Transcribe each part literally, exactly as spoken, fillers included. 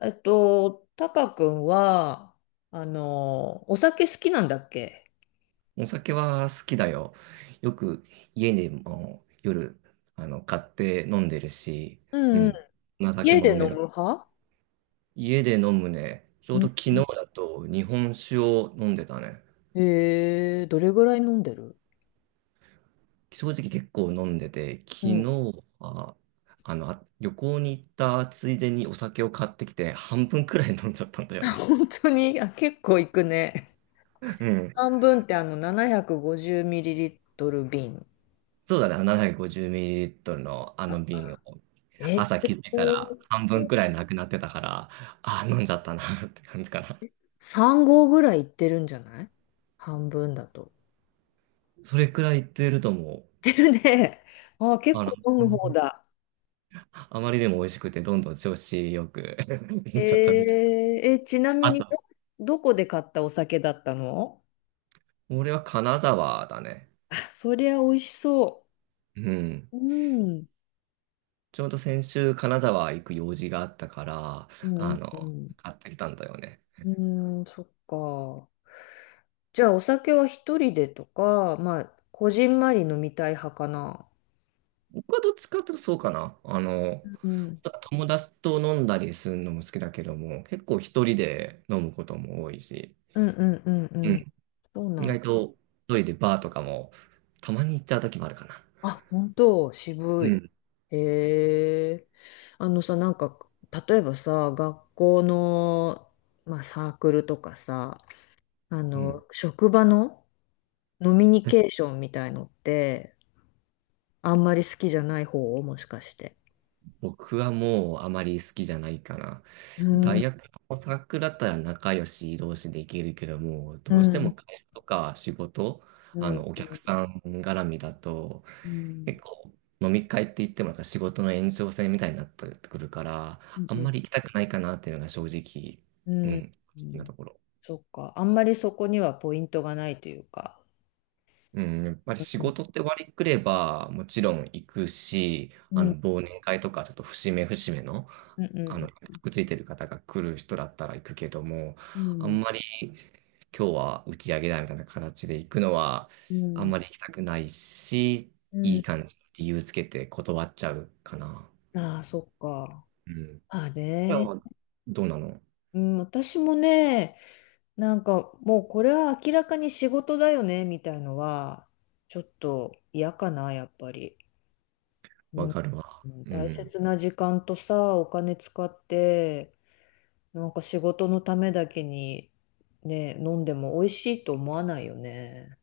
えっと、タカ君は、あの、お酒好きなんだっけ？お酒は好きだよ。よく家でも夜あの買って飲んでるし、ううんうん。ん、お酒家もで飲飲める。む派？家で飲むね。ちょううん。ど昨日だと日本酒を飲んでたね。へえ、どれぐらい飲んでる？正直結構飲んでて、う昨日ん。はあのあ旅行に行ったついでにお酒を買ってきて半分くらい飲んじゃったんだ よね。本当に、あ、結構いくね。うん。半分って、あの、ななひゃくごじゅうミリリットル 瓶？そうだね、ななひゃくごじゅうミリリットル のあのあ瓶を。え、朝気結づいたら構。半分くらいなくなってたから、ああ、飲んじゃったなって感じかな。さんごう合ぐらいいってるんじゃない？半分だと。それくらいいってるともいってるね。あ、う、結あの、構飲む方だ。あまりでも美味しくて、どんどん調子よく 飲えんじゃったみたー、い。え、ちなみにど、朝。どこで買ったお酒だったの？俺は金沢だね。そりゃ美味しそうん。う。うん。ちょうど先週金沢行く用事があったから、うあんの、うん買ってきたんだよね。うん。うーん、そっか。じゃあ、お酒は一人でとか、まあ、こじんまり飲みたい派かな？僕はどっちかっていうとそうかな。あの、うん。友達と飲んだりするのも好きだけども、結構一人で飲むことも多いし。うんうんうんううん。ん。そう意なん外だ。と一人でバーとかもたまに行っちゃう時もあるかな。あ、本当、う渋い。ん。へえ。あのさ、なんか、例えばさ、学校の、まあ、サークルとかさ、あうん。の、職場の飲みニケーションみたいのって、あんまり好きじゃない方？もしかして。僕はもうあまり好きじゃないかな。うん、うん、大学のサークルだったら仲良し同士で行けるけども、うどうしてん、も会社とか仕事、うあん、の、お客さん絡みだと、うん、結構飲み会って言ってもまた仕事の延長線みたいになってくるから、うあんんまり行きたくないかなっていうのが正直、ううん、ん、う正直なん、ところ。そっか。あんまりそこにはポイントがないというか。うん、やっぱりう仕ん、事って割りくれば、もちろん行くし、うあん、の、忘年会とか、ちょっと節目節目の、うあの、ん、くっついてる方が来る人だったら行くけども、うあん、んまり今日は打ち上げだみたいな形で行くのは、うあんん。まり行きたくないし、ういいん。感じ、理由つけて断っちゃうかな。ああ、そっか。うん。いまあや、ね。どうなの？うん、私もね、なんかもうこれは明らかに仕事だよね、みたいのは、ちょっと嫌かな、やっぱり。うわん、かるわ。うん、う大ん。切な時間とさ、お金使って、なんか仕事のためだけにね、飲んでも美味しいと思わないよね。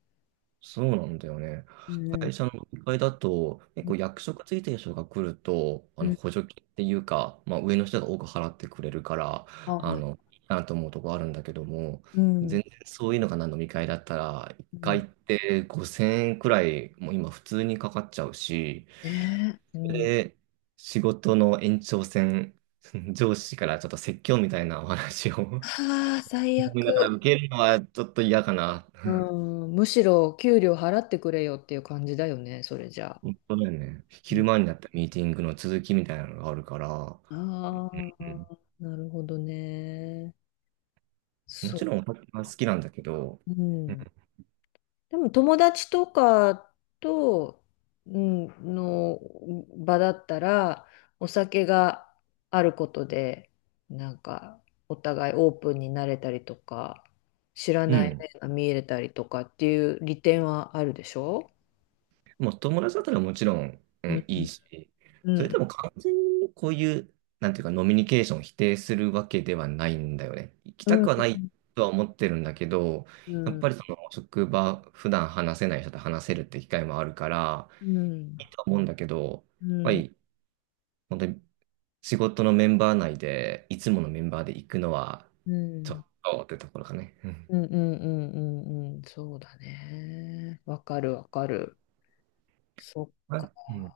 そうなんだよね。うん。会社のいっかいだと、結構役職ついてる人が来ると、あうのん。補助金っていうか、まあ、上の人が多く払ってくれるから、あ、あはい。の、いいなと思うとこあるんだけども、うん。全然そういうのがな飲み会だったら、1う回んってごせんえんくらい、もう今普通にかかっちゃうし、ねえ。うん。で、仕事の延長線、上司からちょっと説教みたいなお話を はあ、最だから受悪。けるのはちょっと嫌かな。うん。むしろ給料払ってくれよっていう感じだよね、それじゃあ。本当だよね。う昼ん、間になったミーティングの続きみたいなのがあるから、あうあ、ん。なるほどね。もそちう。ろんお酒は好きなんだけど、うん。でも友達とかと、うん、の場だったら、お酒があることで、なんか、お互いオープンになれたりとか、知らうないん。面が見えれたりとかっていう利点はあるでしょ？もう友達だったらもちろん、ううん、ん、いいし、うそれでん、も完全にこういう、なんていうか、ノミニケーションを否定するわけではないんだよね。行きうたん、うくはん、ないとは思ってるんだけど、うやっん、ぱりその職場、普段話せない人と話せるって機会もあるから、うん、いいとは思うんだけど、やっうぱん、り、本当に仕事のメンバー内で、いつものメンバーで行くのは、うん、うちょん、っとってところかね。うん。うん、うんうん、そうだね。わかる、わかる。そっか。あ、うん。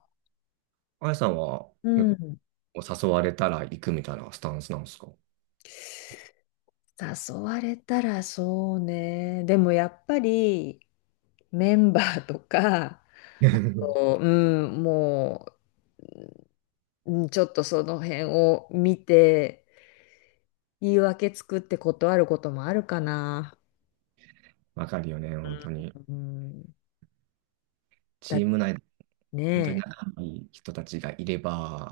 あやさんは、う結ん。構誘われたら行くみたいなスタンスなんですか？ 誘われたらそうね。でもやっぱりメンバーとか、あ と、うん、もう、うん、ちょっとその辺を見て、言い訳作って断ることもあるかな。わかるよね、本当に。うん、だっチてーム内で、本当にね。仲いい人たちがいれ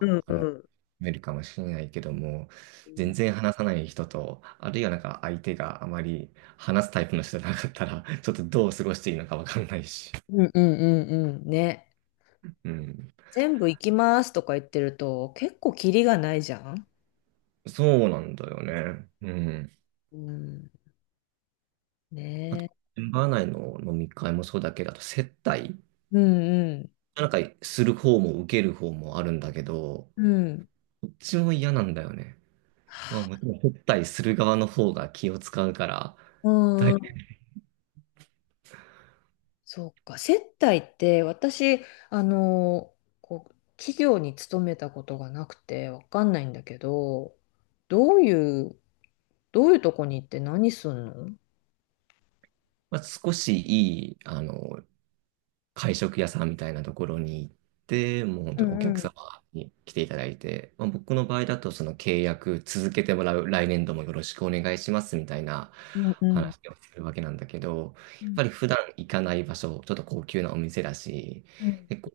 うんあうの、ん。見えるかもしれないけども、全然話さない人と、あるいはなんか相手があまり話すタイプの人じゃなかったら、ちょっとどう過ごしていいのかわかんないし。うんうんうんうん。ね。うん。全部行きますとか言ってると、結構キリがないじゃん。そうなんだよね。うん。うん。ねあと、え。メンバー内の飲み会もそうだけど、あと接待うんうん。なんかする方も受ける方もあるんだけど、うん。どっちも嫌なんだよね。まあもちろん接待する側の方が気を使うから、うだんいうん。そうか、接待って私、あの、こう、企業に勤めたことがなくてわかんないんだけど、どういう、どういうとこに行って何すんの？うまあ、少しいい、あの、会食屋さんみたいなところに行って、もう本ん当におう客ん様に来ていただいて、まあ、僕の場合だとその契約続けてもらう、来年度もよろしくお願いしますみたいなうん話をするわけなんだけど、うやっんぱり普段行かない場所、ちょっと高級なお店だし、うん結構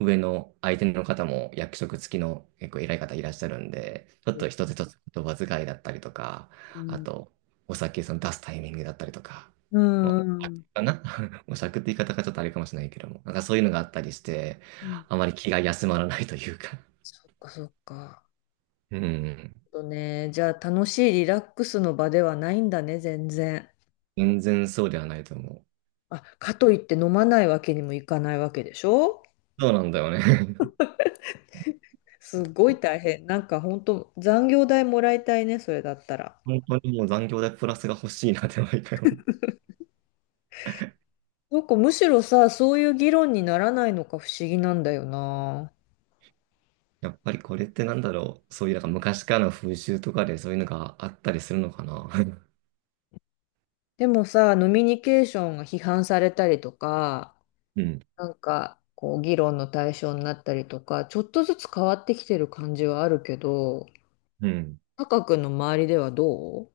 上の相手の方も役職付きの結構偉い方いらっしゃるんで、ちょっうんと一つ一つ言葉遣いだったりとか、うあんとお酒その出すタイミングだったりとか、うんもうん。う、かな模索って言い方がちょっとあれかもしれないけども、なんかそういうのがあったりして、あまり気が休まらないというか。そっかそっか。うん。とね、じゃあ楽しいリラックスの場ではないんだね、全然。全然そうではないと思う。あ、かといって飲まないわけにもいかないわけでしょ？そうなんだよね。すごい大変。なんか本当残業代もらいたいね、それだったら。本当にもう残業代プラスが欲しいなって毎回思う。なんかむしろさ、そういう議論にならないのか不思議なんだよな。やっぱりこれってなんだろう。そういうなんか昔からの風習とかでそういうのがあったりするのかな。でもさ、ノミニケーションが批判されたりとか、うん。なんかこう議論の対象になったりとか、ちょっとずつ変わってきてる感じはあるけど、うん。タカ君の周りではどう？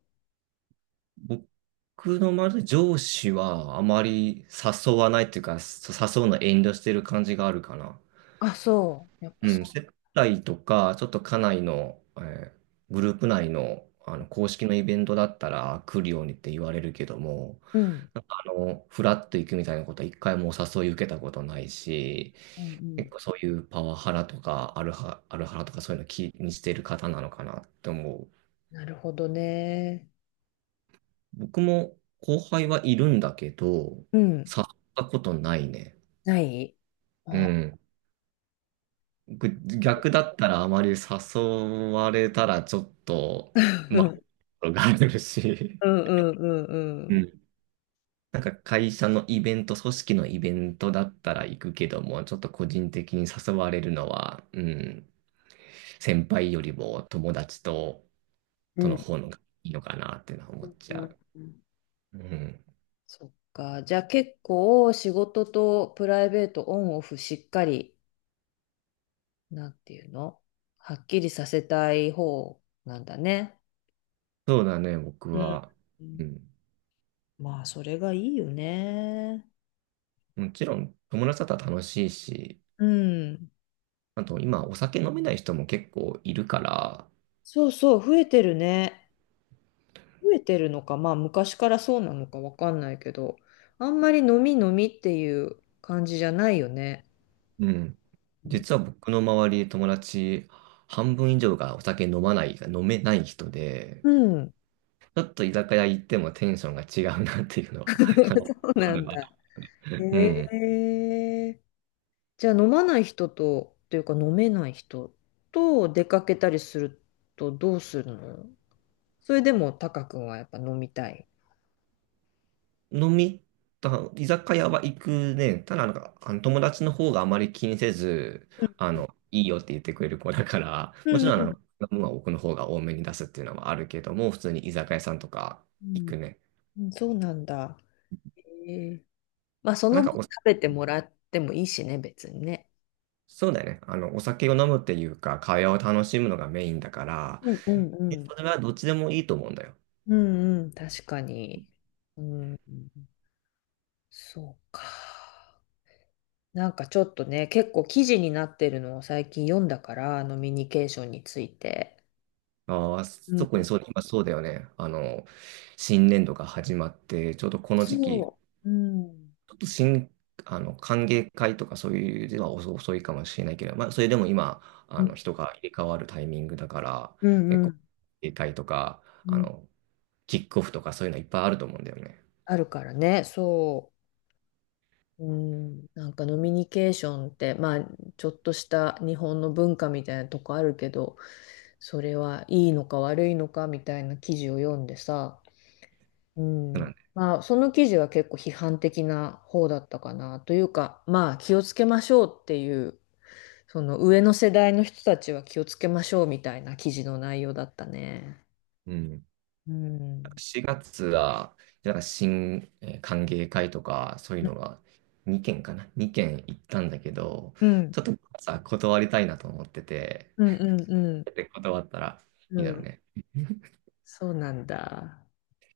僕のまず上司はあまり誘わないっていうか、そ誘うの遠慮してる感じがあるかな。あ、そう。やっぱうん、そ接待とか、ちょっと家内の、えーグループ内の、あの公式のイベントだったら来るようにって言われるけども、う。うん。なんかあの、フラッと行くみたいなことは一回もお誘い受けたことないし、うんう結ん。構そういうパワハラとかアルハ、アルハラとかそういうの気にしてる方なのかなって思う。なるほどね。僕も後輩はいるんだけど、うん。誘ったことないね。ない？うあ ん。僕逆だったらあまり誘われたらちょっと、うまんあ、があるし、うんうんうんううん。ん。なんか会社のイベント、組織のイベントだったら行くけども、ちょっと個人的に誘われるのは、うん、先輩よりも友達と、うとん。の方のがいいのかなっていうのは思っちうゃんうん。う。うん。そっか。じゃあ結構仕事とプライベートオンオフしっかり、なんていうの、はっきりさせたい方なんだね。そうだね、僕うん。は。ううん、ん。まあ、それがいいよね。もちろん、友達だったら楽しいし、うん。あと今、お酒飲めない人も結構いるから、そうそう、増えてるね。増えてるのか、まあ昔からそうなのかわかんないけど、あんまり飲み飲みっていう感じじゃないよね。うん。うん実は僕の周り、友達、半分以上がお酒飲まない、飲めない人で、うん ちょっと居酒屋行ってもテンションが違うなっていうの は、かな。そうなんだ。うえん。え、じゃあ飲まない人と、というか飲めない人と出かけたりするとどうするの？それでもタカ君はやっぱ飲みたい？飲みた、居酒屋は行くね。ただなんか、あの友達の方があまり気にせず、うあんの、いいよって言ってくれる子だから、うもちんうろん、あんの、飲むは奥の方が多めに出すっていうのはあるけども、普通に居酒屋さんとかう行くん。ね。そうなんだ。ええ、まあそなのん分か、食べてもらってもいいしね、別にね。そうだよね。あの、お酒を飲むっていうか、会話を楽しむのがメインだから、うんうんうでんそれはどっちでもいいと思うんだよ。うん、うん、確かに。うん、そうか。なんかちょっとね、結構記事になってるのを最近読んだから、飲みニケーションについて。ああ、特にそう、今そうだよね。あの、新年度が始まって、ちょうどこの時期、そう。うん。ちょっと新、あの、歓迎会とかそういうでは遅遅いかもしれないけど、まあ、それでも今、うあの、ん、人が入れ替わるタイミングだから、うん、結う構、歓ん迎会とか、うあん、の、キックオフとかそういうのいっぱいあると思うんだよね。あるからね。そう。うん。なんかノミニケーションって、まあ、ちょっとした日本の文化みたいなとこあるけど、それはいいのか悪いのかみたいな記事を読んでさ、うなんん。で、まあ、その記事は結構批判的な方だったかな。というか、まあ、気をつけましょうっていう、その上の世代の人たちは気をつけましょうみたいな記事の内容だったね。うん。うん。しがつは、なんか新、えー歓迎会とか、そういうのがにけんかな。にけん行ったんだけど、うん。ちょっとさ、断りたいなと思ってて、うんうんうん。で、断ったらういいだろうん。ね。そうなんだ。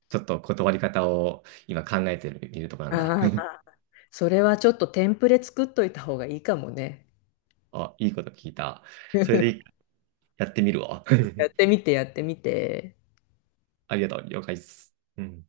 ちょっと断り方を今考えてる、いるとこなんだ。あ あ、それはちょっとテンプレ作っといた方がいいかもね。あ、いいこと聞いた。それで やってみるわ。やって みて、やってみて。ありがとう。了解です。うん